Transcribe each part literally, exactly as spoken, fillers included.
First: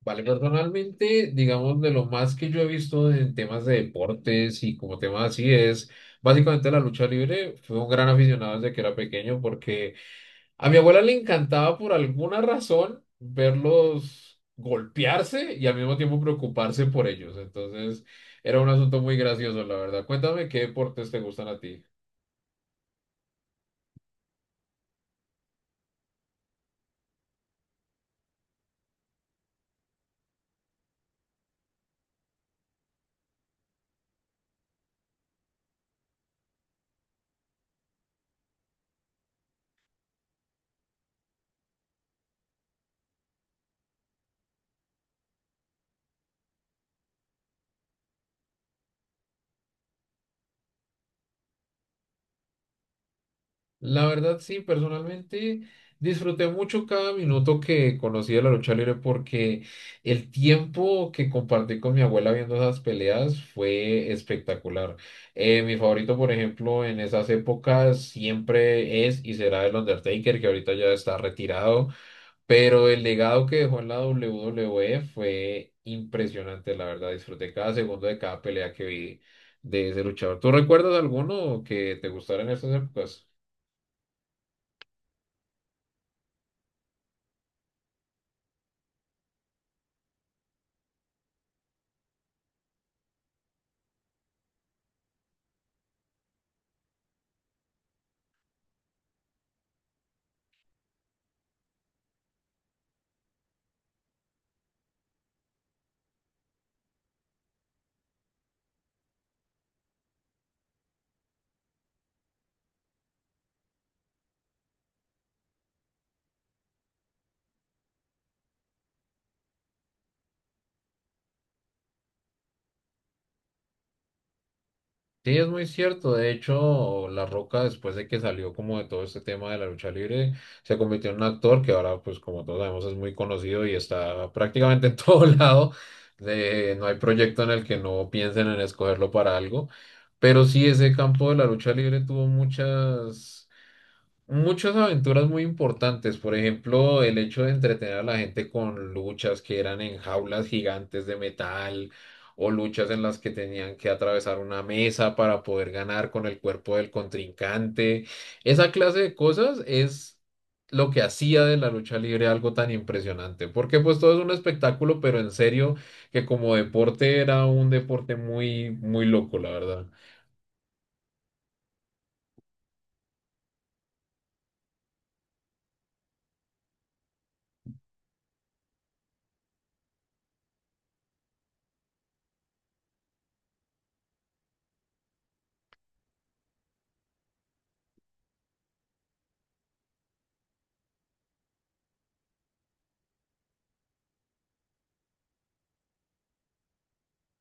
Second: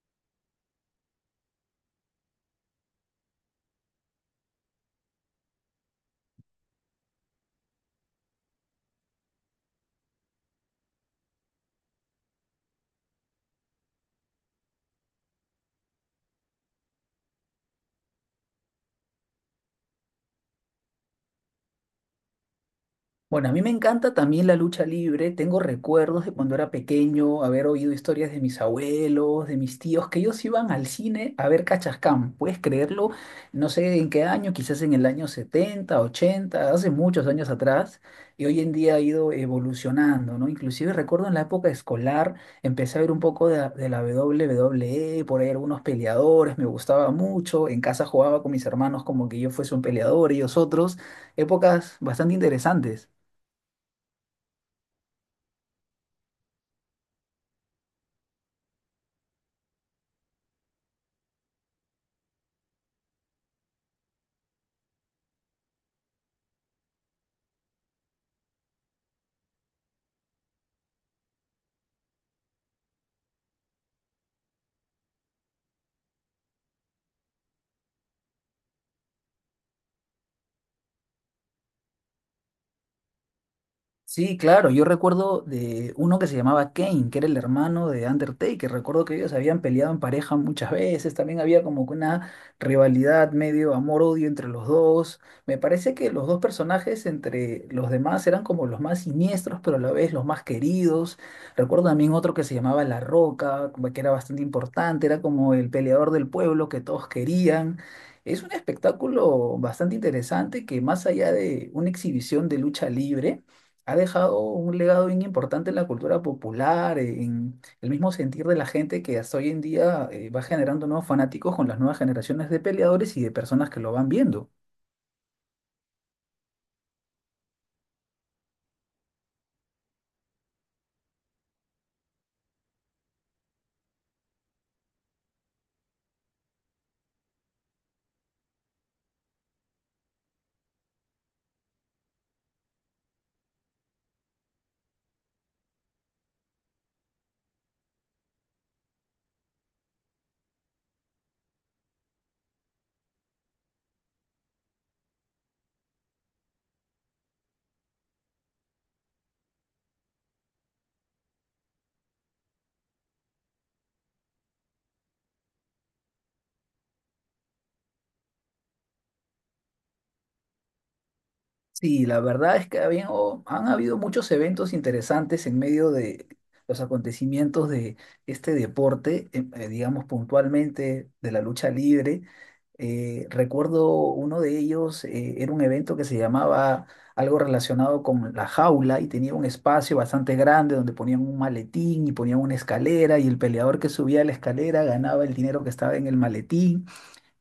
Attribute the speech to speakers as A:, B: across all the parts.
A: Vale, personalmente, digamos, de lo más que yo he visto en temas de deportes y como temas así es, básicamente la lucha libre, fue un gran aficionado desde que era pequeño porque a mi abuela le encantaba por alguna razón verlos golpearse y al mismo tiempo preocuparse por ellos. Entonces, era un asunto muy gracioso, la verdad. Cuéntame qué deportes te gustan a ti.
B: Bueno, a mí me encanta también la lucha libre. Tengo recuerdos de cuando era pequeño, haber oído historias de mis abuelos, de mis tíos, que ellos iban al cine a ver Cachascán. ¿Puedes creerlo? No sé en qué año, quizás en el año setenta, ochenta, hace muchos años atrás. Y hoy en día ha ido evolucionando, ¿no? Inclusive recuerdo en la época escolar, empecé a ver un poco de, la- de la W W E, por ahí algunos peleadores, me gustaba mucho. En casa jugaba con mis hermanos como que yo fuese un peleador, ellos otros. Épocas bastante interesantes.
A: La verdad, sí, personalmente disfruté mucho cada minuto que conocí de la lucha libre porque el tiempo que compartí con mi abuela viendo esas peleas fue espectacular. Eh, mi favorito, por ejemplo, en esas épocas siempre es y será el Undertaker, que ahorita ya está retirado, pero el legado que dejó en la W W E fue impresionante, la verdad, disfruté cada segundo de cada pelea que vi de ese luchador. ¿Tú recuerdas alguno que te gustara en esas épocas?
B: Sí, claro, yo recuerdo de uno que se llamaba Kane, que era el hermano de Undertaker. Recuerdo que ellos habían peleado en pareja muchas veces, también había como que una rivalidad medio amor-odio entre los dos. Me parece que los dos personajes entre los demás eran como los más siniestros, pero a la vez los más queridos. Recuerdo también otro que se llamaba La Roca, como que era bastante importante, era como el peleador del pueblo que todos querían. Es un espectáculo bastante interesante que más allá de una exhibición de lucha libre, ha dejado un legado bien importante en la cultura popular, en el mismo sentir de la gente que hasta hoy en día eh, va generando nuevos fanáticos con las nuevas generaciones de peleadores y de personas que lo van viendo.
A: Sí, es muy cierto. De hecho, La Roca, después de que salió como de todo este tema de la lucha libre, se convirtió en un actor que ahora, pues como todos sabemos, es muy conocido y está prácticamente en todo lado. De, no hay proyecto en el que no piensen en escogerlo para algo. Pero sí, ese campo de la lucha libre tuvo muchas muchas aventuras muy importantes, por ejemplo, el hecho de entretener a la gente con luchas que eran en jaulas gigantes de metal o luchas en las que tenían que atravesar una mesa para poder ganar con el cuerpo del contrincante. Esa clase de cosas es lo que hacía de la lucha libre algo tan impresionante, porque pues todo es un espectáculo, pero en serio que como deporte era un deporte muy, muy loco, la verdad.
B: Sí, la verdad es que habían- o- han habido muchos eventos interesantes en medio de los acontecimientos de este deporte, em, eh, digamos puntualmente de la lucha libre. Eh, recuerdo uno de ellos, eh, era un evento que se llamaba algo relacionado con la jaula y tenía un espacio bastante grande donde ponían un maletín y ponían una escalera y el peleador que subía la escalera ganaba el dinero que estaba en el maletín.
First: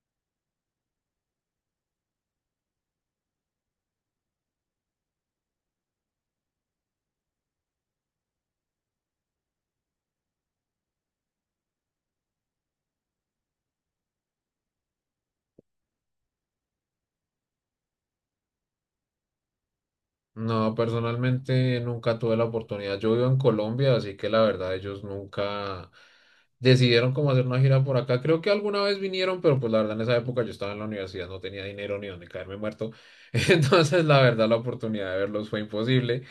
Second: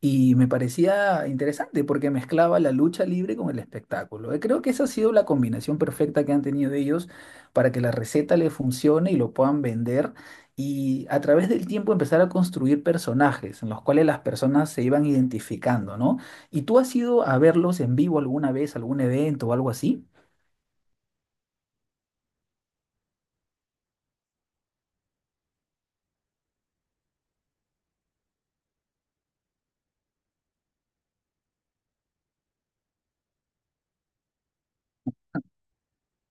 B: Y me parecía interesante porque mezclaba la lucha libre con el espectáculo. Eh, Creo que esa ha sido la combinación perfecta que han tenido ellos para que la receta le funcione y lo puedan vender. Y a través del tiempo empezar a construir personajes en los cuales las personas se iban identificando, ¿no? ¿Y tú has ido a verlos en vivo alguna vez, algún evento o algo así?
A: No, personalmente nunca tuve la oportunidad. Yo vivo en Colombia, así que la verdad ellos nunca decidieron cómo hacer una gira por acá. Creo que alguna vez vinieron, pero pues la verdad en esa época yo estaba en la universidad, no tenía dinero ni donde caerme muerto. Entonces la verdad la oportunidad de verlos fue imposible.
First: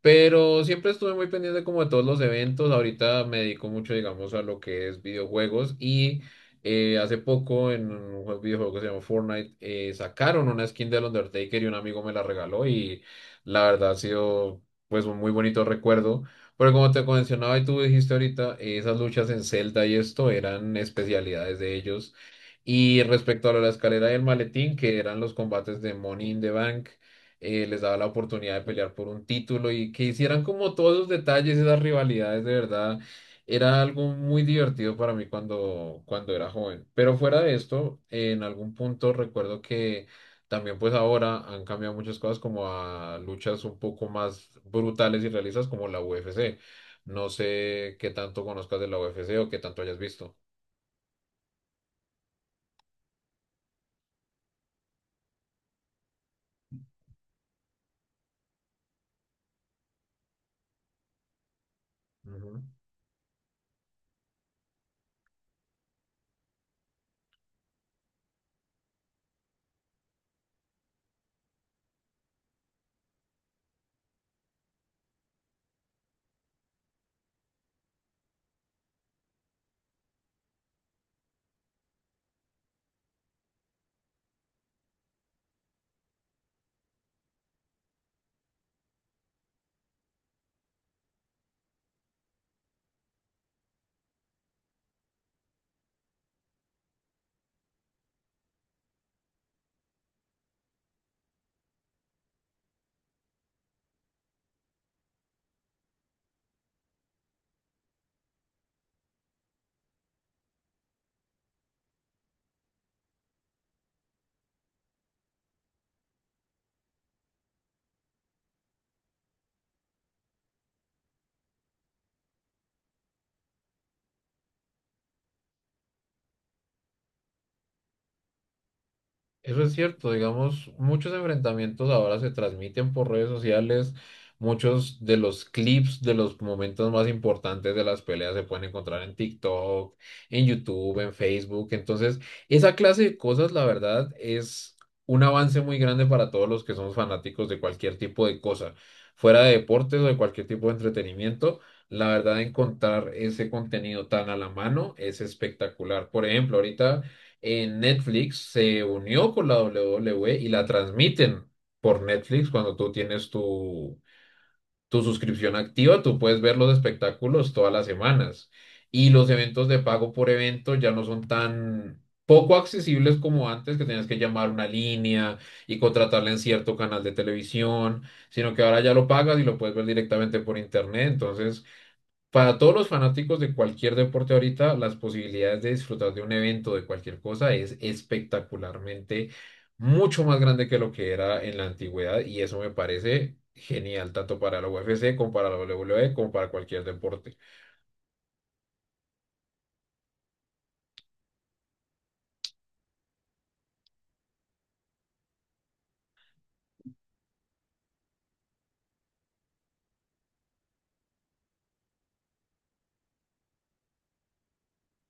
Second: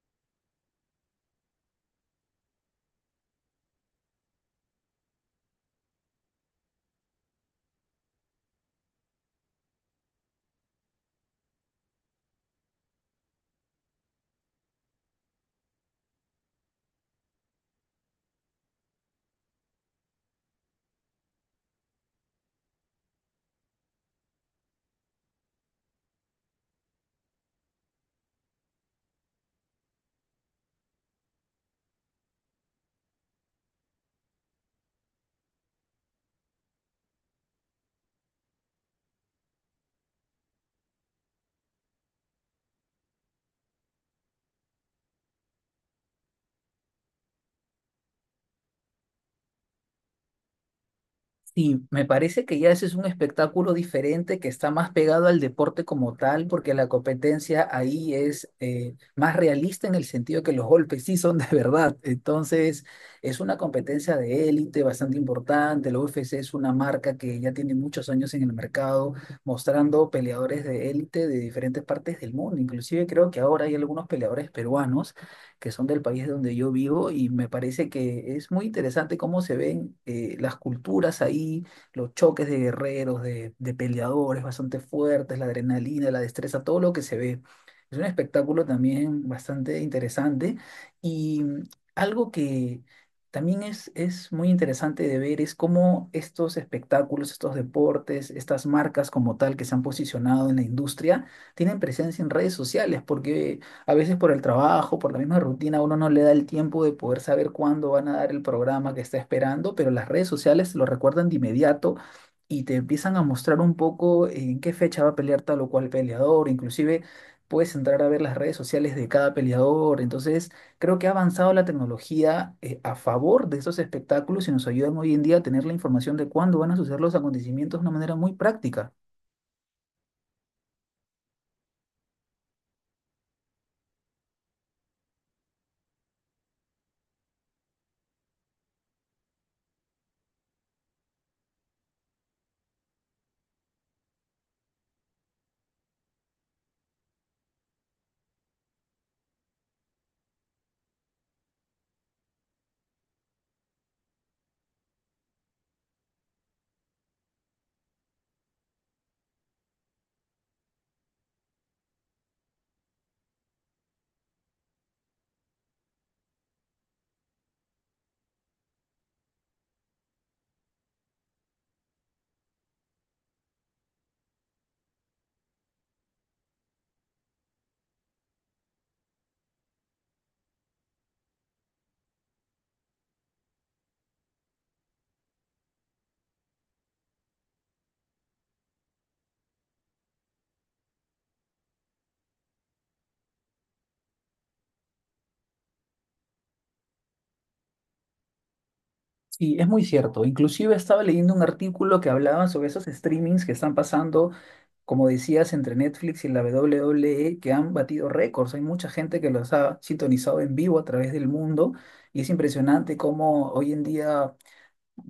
A: Pero siempre estuve muy pendiente como de todos los eventos. Ahorita me dedico mucho, digamos, a lo que es videojuegos. Y eh, hace poco en un jue- videojuego que se llama Fortnite, eh, sacaron una skin del Undertaker y un amigo me la regaló. Y la verdad ha sido pues un muy bonito recuerdo. Pero como te mencionaba y tú dijiste ahorita, eh, esas luchas en Zelda y esto eran especialidades de ellos. Y respecto a lo de la escalera y el maletín, que eran los combates de Money in the Bank, eh, les daba la oportunidad de pelear por un título y que hicieran como todos esos detalles, esas rivalidades, de verdad, era algo muy divertido para mí cuando, cuando era joven. Pero fuera de esto, en algún punto recuerdo que también pues ahora han cambiado muchas cosas como a luchas un poco más brutales y realistas como la U F C. No sé qué tanto conozcas de la U F C o qué tanto hayas visto.
B: Sí, me parece que ya ese es un espectáculo diferente que está más pegado al deporte como tal, porque la competencia ahí es eh, más realista en el sentido que los golpes sí son de verdad.
A: Ujú.
B: Entonces, es una competencia de élite bastante importante. La U F C es una marca que ya tiene muchos años en el mercado, mostrando peleadores de élite de diferentes partes del mundo. Inclusive creo que ahora hay algunos peleadores peruanos que son del país donde yo vivo y me parece que es muy interesante cómo se ven eh, las culturas ahí, los choques de guerreros, de, de peleadores bastante fuertes, la adrenalina, la destreza, todo lo que se ve. Es un espectáculo también bastante interesante y mm, algo que... También es, es muy interesante de ver es cómo estos espectáculos, estos deportes, estas marcas como tal que se han posicionado en la industria, tienen presencia en redes sociales, porque a veces por el trabajo, por la misma rutina, uno no le da el tiempo de poder saber cuándo van a dar el programa que está esperando, pero las redes sociales lo recuerdan de inmediato y te empiezan a mostrar un poco en qué fecha va a pelear tal o cual peleador, inclusive puedes entrar a ver las redes sociales de cada peleador, entonces creo que ha avanzado la tecnología eh, a favor de esos espectáculos y nos ayudan hoy en día a tener la información de cuándo van a suceder los acontecimientos de una manera muy práctica.
A: Eso es cierto, digamos, muchos enfrentamientos ahora se transmiten por redes sociales, muchos de los clips de los momentos más importantes de las peleas se pueden encontrar en TikTok, en YouTube, en Facebook, entonces esa clase de cosas, la verdad, es un avance muy grande para todos los que somos fanáticos de cualquier tipo de cosa, fuera de deportes o de cualquier tipo de entretenimiento. La verdad, encontrar ese contenido tan a la mano es espectacular. Por ejemplo, ahorita en Netflix se unió con la W W E y la transmiten por Netflix. Cuando tú tienes tu, tu suscripción activa, tú puedes ver los espectáculos todas las semanas. Y los eventos de pago por evento ya no son tan poco accesibles como antes, que tenías que llamar una línea y contratarla en cierto canal de televisión, sino que ahora ya lo pagas y lo puedes ver directamente por internet. Entonces, para todos los fanáticos de cualquier deporte ahorita, las posibilidades de disfrutar de un evento, de cualquier cosa, es espectacularmente mucho más grande que lo que era en la antigüedad y eso me parece genial, tanto para la U F C como para la W W E, como para cualquier deporte.
B: Sí, es muy cierto. Inclusive estaba leyendo un artículo que hablaba sobre esos streamings que están pasando, como decías, entre Netflix y la W W E, que han batido récords. Hay mucha gente que los ha sintonizado en vivo a través del mundo y es impresionante cómo hoy en día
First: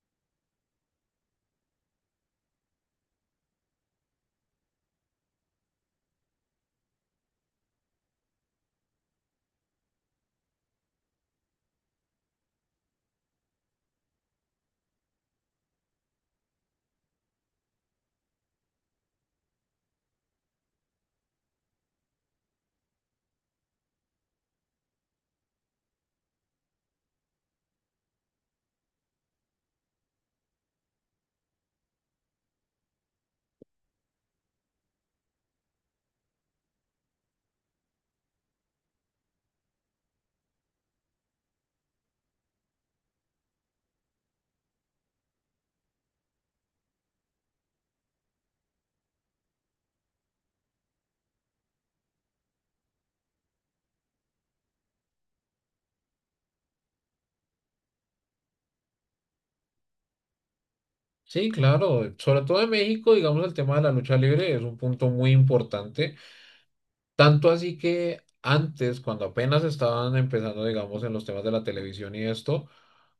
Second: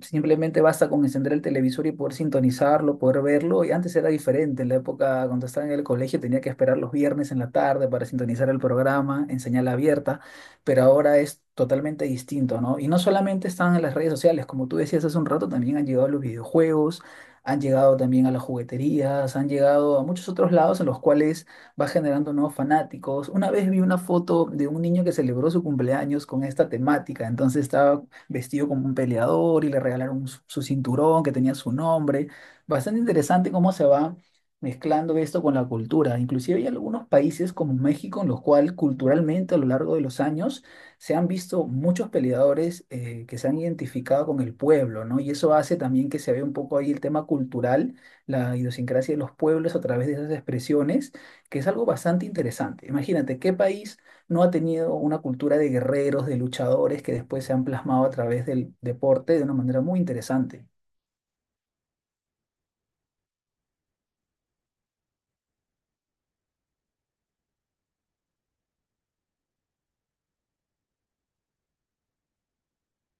B: simplemente basta con encender el televisor y poder sintonizarlo, poder verlo. Y antes era diferente. En la época, cuando estaba en el colegio, tenía que esperar los viernes en la tarde para sintonizar el programa en señal abierta. Pero ahora es totalmente distinto, ¿no? Y no solamente están en las redes sociales, como tú decías hace un rato, también han llegado a los videojuegos, han llegado también a las jugueterías, han llegado a muchos otros lados en los cuales va generando nuevos fanáticos. Una vez vi una foto de un niño que celebró su cumpleaños con esta temática, entonces estaba vestido como un peleador y le regalaron su, su cinturón que tenía su nombre. Bastante interesante cómo se va mezclando esto con la cultura. Inclusive hay algunos países como México en los cuales culturalmente a lo largo de los años se han visto muchos peleadores eh, que se han identificado con el pueblo, ¿no? Y eso hace también que se vea un poco ahí el tema cultural, la idiosincrasia de los pueblos a través de esas expresiones, que es algo bastante interesante. Imagínate, ¿qué país no ha tenido una cultura de guerreros, de luchadores que después se han plasmado a través del deporte de una manera muy interesante?
A: Sí, claro, sobre todo en México, digamos, el tema de la lucha libre es un punto muy importante, tanto así que antes, cuando apenas estaban empezando, digamos, en los temas de la televisión y esto,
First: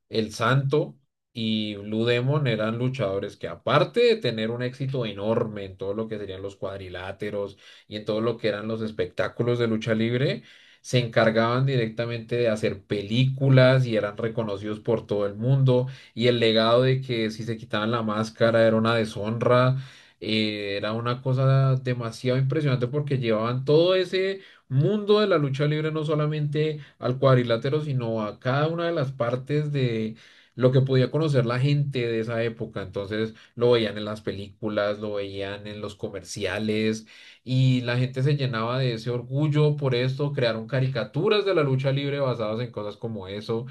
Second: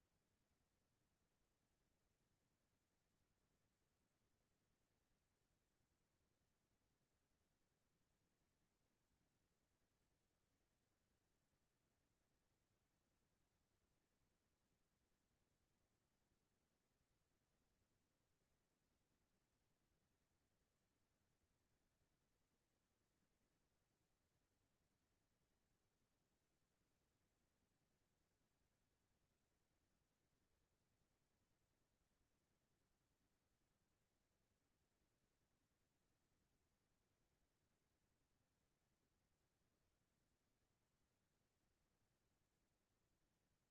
A: El Santo y Blue Demon eran luchadores que aparte de tener un éxito enorme en todo lo que serían los cuadriláteros y en todo lo que eran los espectáculos de lucha libre, se encargaban directamente de hacer películas y eran reconocidos por todo el mundo y el legado de que si se quitaban la máscara era una deshonra. Eh, era una cosa demasiado impresionante porque llevaban todo ese mundo de la lucha libre, no solamente al cuadrilátero, sino a cada una de las partes de lo que podía conocer la gente de esa época. Entonces lo veían en las películas, lo veían en los comerciales y la gente se llenaba de ese orgullo por esto. Crearon caricaturas de la lucha libre basadas en cosas como eso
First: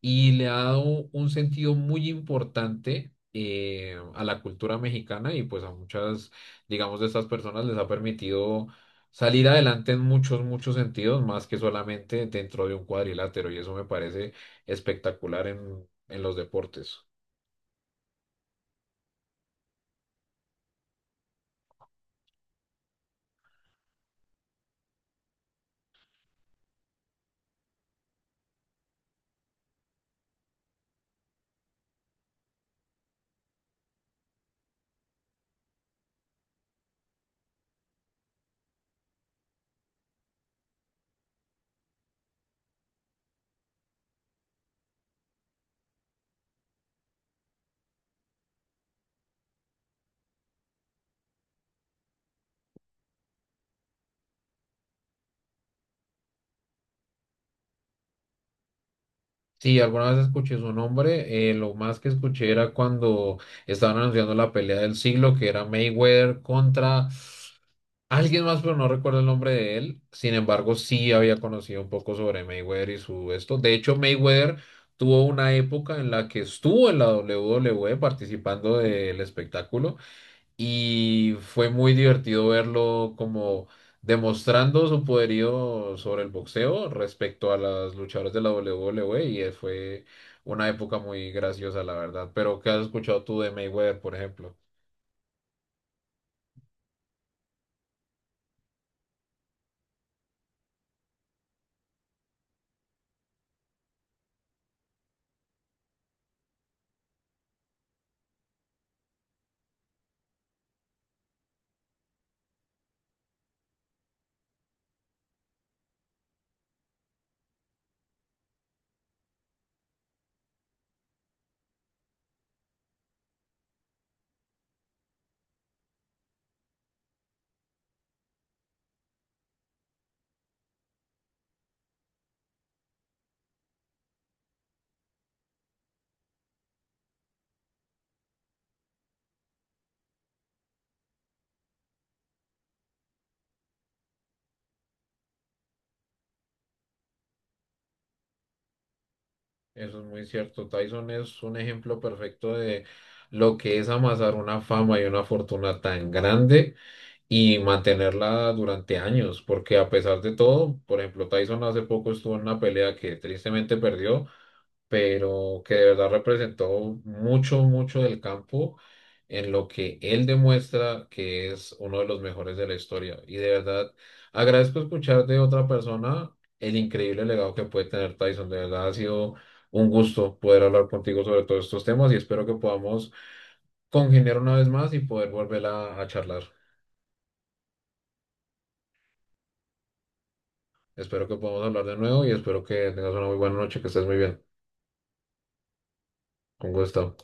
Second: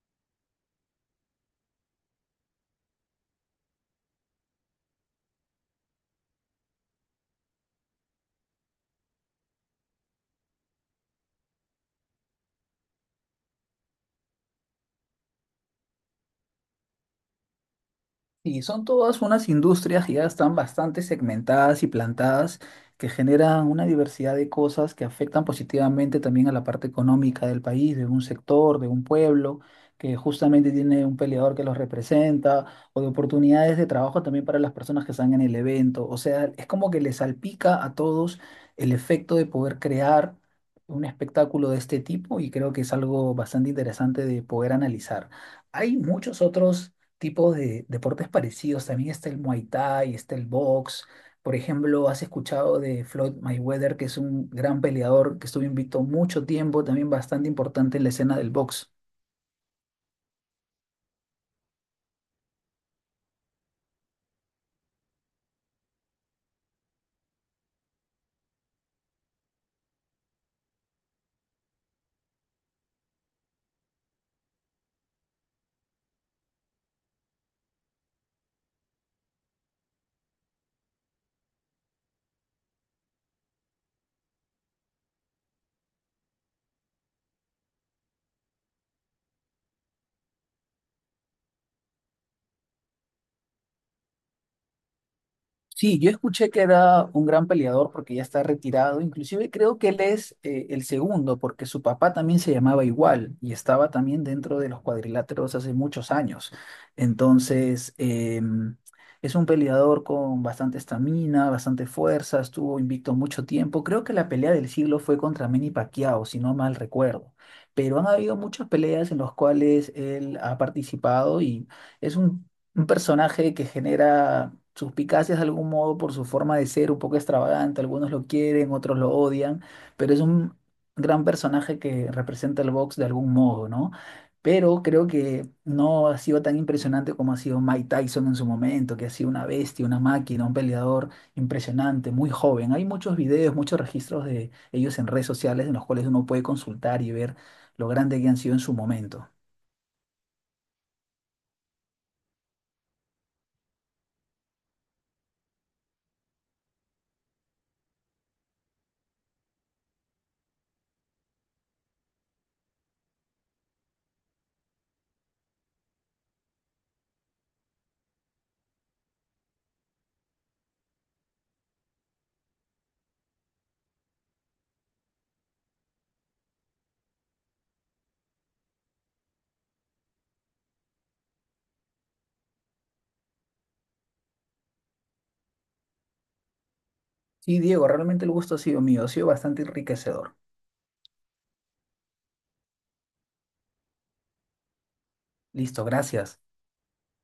A: y le ha dado un sentido muy importante, eh, a la cultura mexicana y pues a muchas, digamos, de estas personas les ha permitido salir adelante en muchos, muchos sentidos, más que solamente dentro de un cuadrilátero y eso me parece espectacular en, en los deportes.
B: Y son todas unas industrias que ya están bastante segmentadas y plantadas, que generan una diversidad de cosas que afectan positivamente también a la parte económica del país, de un sector, de un pueblo, que justamente tiene un peleador que los representa, o de oportunidades de trabajo también para las personas que están en el evento. O sea, es como que les salpica a todos el efecto de poder crear un espectáculo de este tipo y creo que es algo bastante interesante de poder analizar. Hay muchos otros tipos de deportes parecidos. También está el Muay Thai, está el box. Por ejemplo, has escuchado de Floyd Mayweather, que es un gran peleador que estuvo invicto mucho tiempo, también bastante importante en la escena del box.
A: Sí, alguna vez escuché su nombre, eh, lo más que escuché era cuando estaban anunciando la pelea del siglo, que era Mayweather contra... Alguien más, pero no recuerdo el nombre de él. Sin embargo, sí había conocido un poco sobre Mayweather y su esto. De hecho, Mayweather tuvo una época en la que estuvo en la W W E participando del espectáculo y fue muy divertido verlo como demostrando su poderío sobre el boxeo respecto a las luchadoras de la W W E y eh, fue una época muy graciosa, la verdad. Pero, ¿qué has escuchado tú de Mayweather, por ejemplo?
B: Sí, yo escuché que era un gran peleador porque ya está retirado. Inclusive creo que él es eh, el segundo porque su papá también se llamaba igual y estaba también dentro de los cuadriláteros hace muchos años. Entonces, em, es un peleador con bastante estamina, bastante fuerza, estuvo invicto mucho tiempo. Creo que la pelea del siglo fue contra Manny Pacquiao, si no mal recuerdo. Pero han habido muchas peleas en las cuales él ha participado y es un un personaje que genera suspicacias de algún modo por su forma de ser, un poco extravagante, algunos lo quieren, otros lo odian, pero es un gran personaje que representa el box de algún modo, ¿no? Pero creo que no ha sido tan impresionante como ha sido Mike Tyson en su momento, que ha sido una bestia, una máquina, un peleador impresionante, muy joven. Hay muchos videos, muchos registros de ellos en redes sociales en los cuales uno puede consultar y ver lo grande que han sido en su momento.
A: Eso es muy cierto. Tyson es un ejemplo perfecto de lo que es amasar una fama y una fortuna tan grande y mantenerla durante años, porque a pesar de todo, por ejemplo, Tyson hace poco estuvo en una pelea que tristemente perdió, pero que de verdad representó mucho, mucho del campo en lo que él demuestra que es uno de los mejores de la historia. Y de verdad agradezco escuchar de otra persona el increíble legado que puede tener Tyson. De verdad ha sido un gusto poder hablar contigo sobre todos estos temas y espero que podamos congeniar una vez más y poder volver a, a charlar.
B: Sí, Diego, realmente el gusto ha sido mío, ha sido bastante enriquecedor.
A: Espero que podamos hablar de nuevo y espero que tengas una muy buena noche, que estés muy bien.
B: Listo, gracias.
A: Con gusto.